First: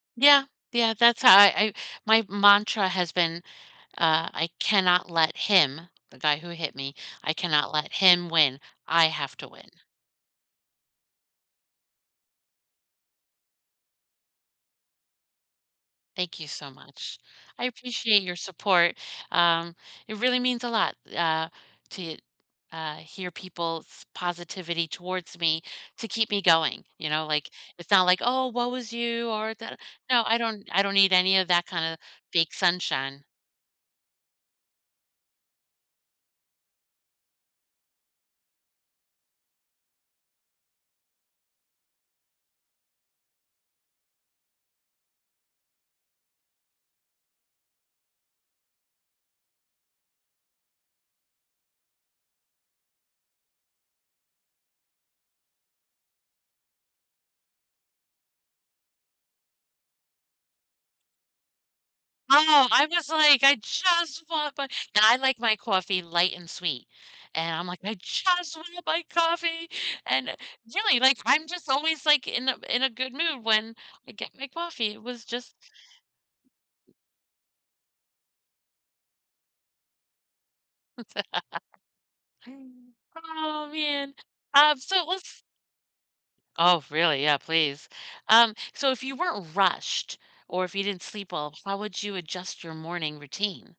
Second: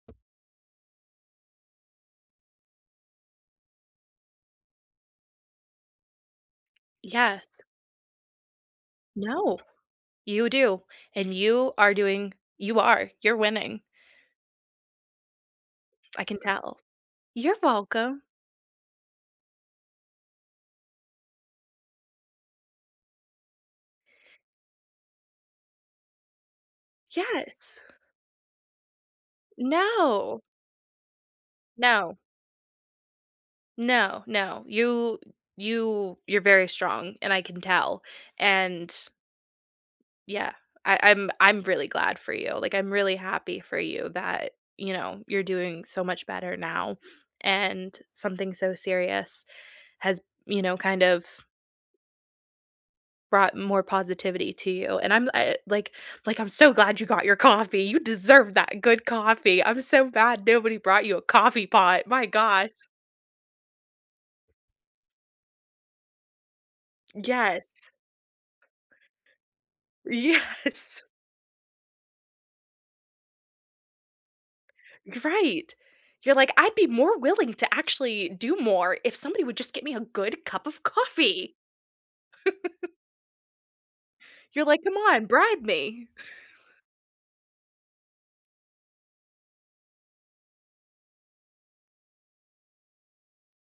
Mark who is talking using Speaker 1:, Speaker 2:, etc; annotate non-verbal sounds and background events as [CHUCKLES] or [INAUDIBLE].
Speaker 1: Yeah, yeah, that's how I I my mantra has been, uh, I cannot let him, the guy who hit me, I
Speaker 2: Yes.
Speaker 1: cannot let him win. I have to
Speaker 2: No.
Speaker 1: win.
Speaker 2: You do, and you are doing You are. You're winning. I
Speaker 1: Thank
Speaker 2: can
Speaker 1: you so
Speaker 2: tell.
Speaker 1: much.
Speaker 2: You're
Speaker 1: I
Speaker 2: welcome.
Speaker 1: appreciate your support. Um, it really means a lot, uh, to, uh, hear people's positivity towards me to keep me going, you know, like,
Speaker 2: Yes.
Speaker 1: it's not like, "Oh, woe is you," or, dada No, I
Speaker 2: No.
Speaker 1: don't I don't need any of that kinda
Speaker 2: No.
Speaker 1: big sunshine.
Speaker 2: No, no, you you you're very strong, and I can tell, and Yeah, I I'm I'm really glad for you. Like, I'm really happy for you that, you know, you're doing so much better now, and something so serious has, you know, kind of brought more positivity to you, and I'm the I like like, I'm so glad you got your coffee. You deserve that good coffee. I'm so mad nobody brought you a coffee pot, my
Speaker 1: Oh,
Speaker 2: gosh.
Speaker 1: I'm just like, "I just want my" and I like my coffee light and sweet, and I'm
Speaker 2: Yes.
Speaker 1: like, "I just wanna buy coffee," and really,
Speaker 2: Yes.
Speaker 1: like, I'm just always, like, in a in a good mood when I get my coffee. It
Speaker 2: G
Speaker 1: was
Speaker 2: F
Speaker 1: just
Speaker 2: Right. You're like, "I'd be more willing to actually do more if somebody would just get me a good cup of coffee."
Speaker 1: [LAUGHS]
Speaker 2: [CHUCKLES]
Speaker 1: Oh, man.
Speaker 2: You're
Speaker 1: Um,
Speaker 2: like,
Speaker 1: so
Speaker 2: "Come
Speaker 1: it was
Speaker 2: on, bribe me." [CHUCKLES]
Speaker 1: Oh, really? Yeah, please. Um, so if you weren't rushed or if you didn't sleep well, how would you adjust your morning routine?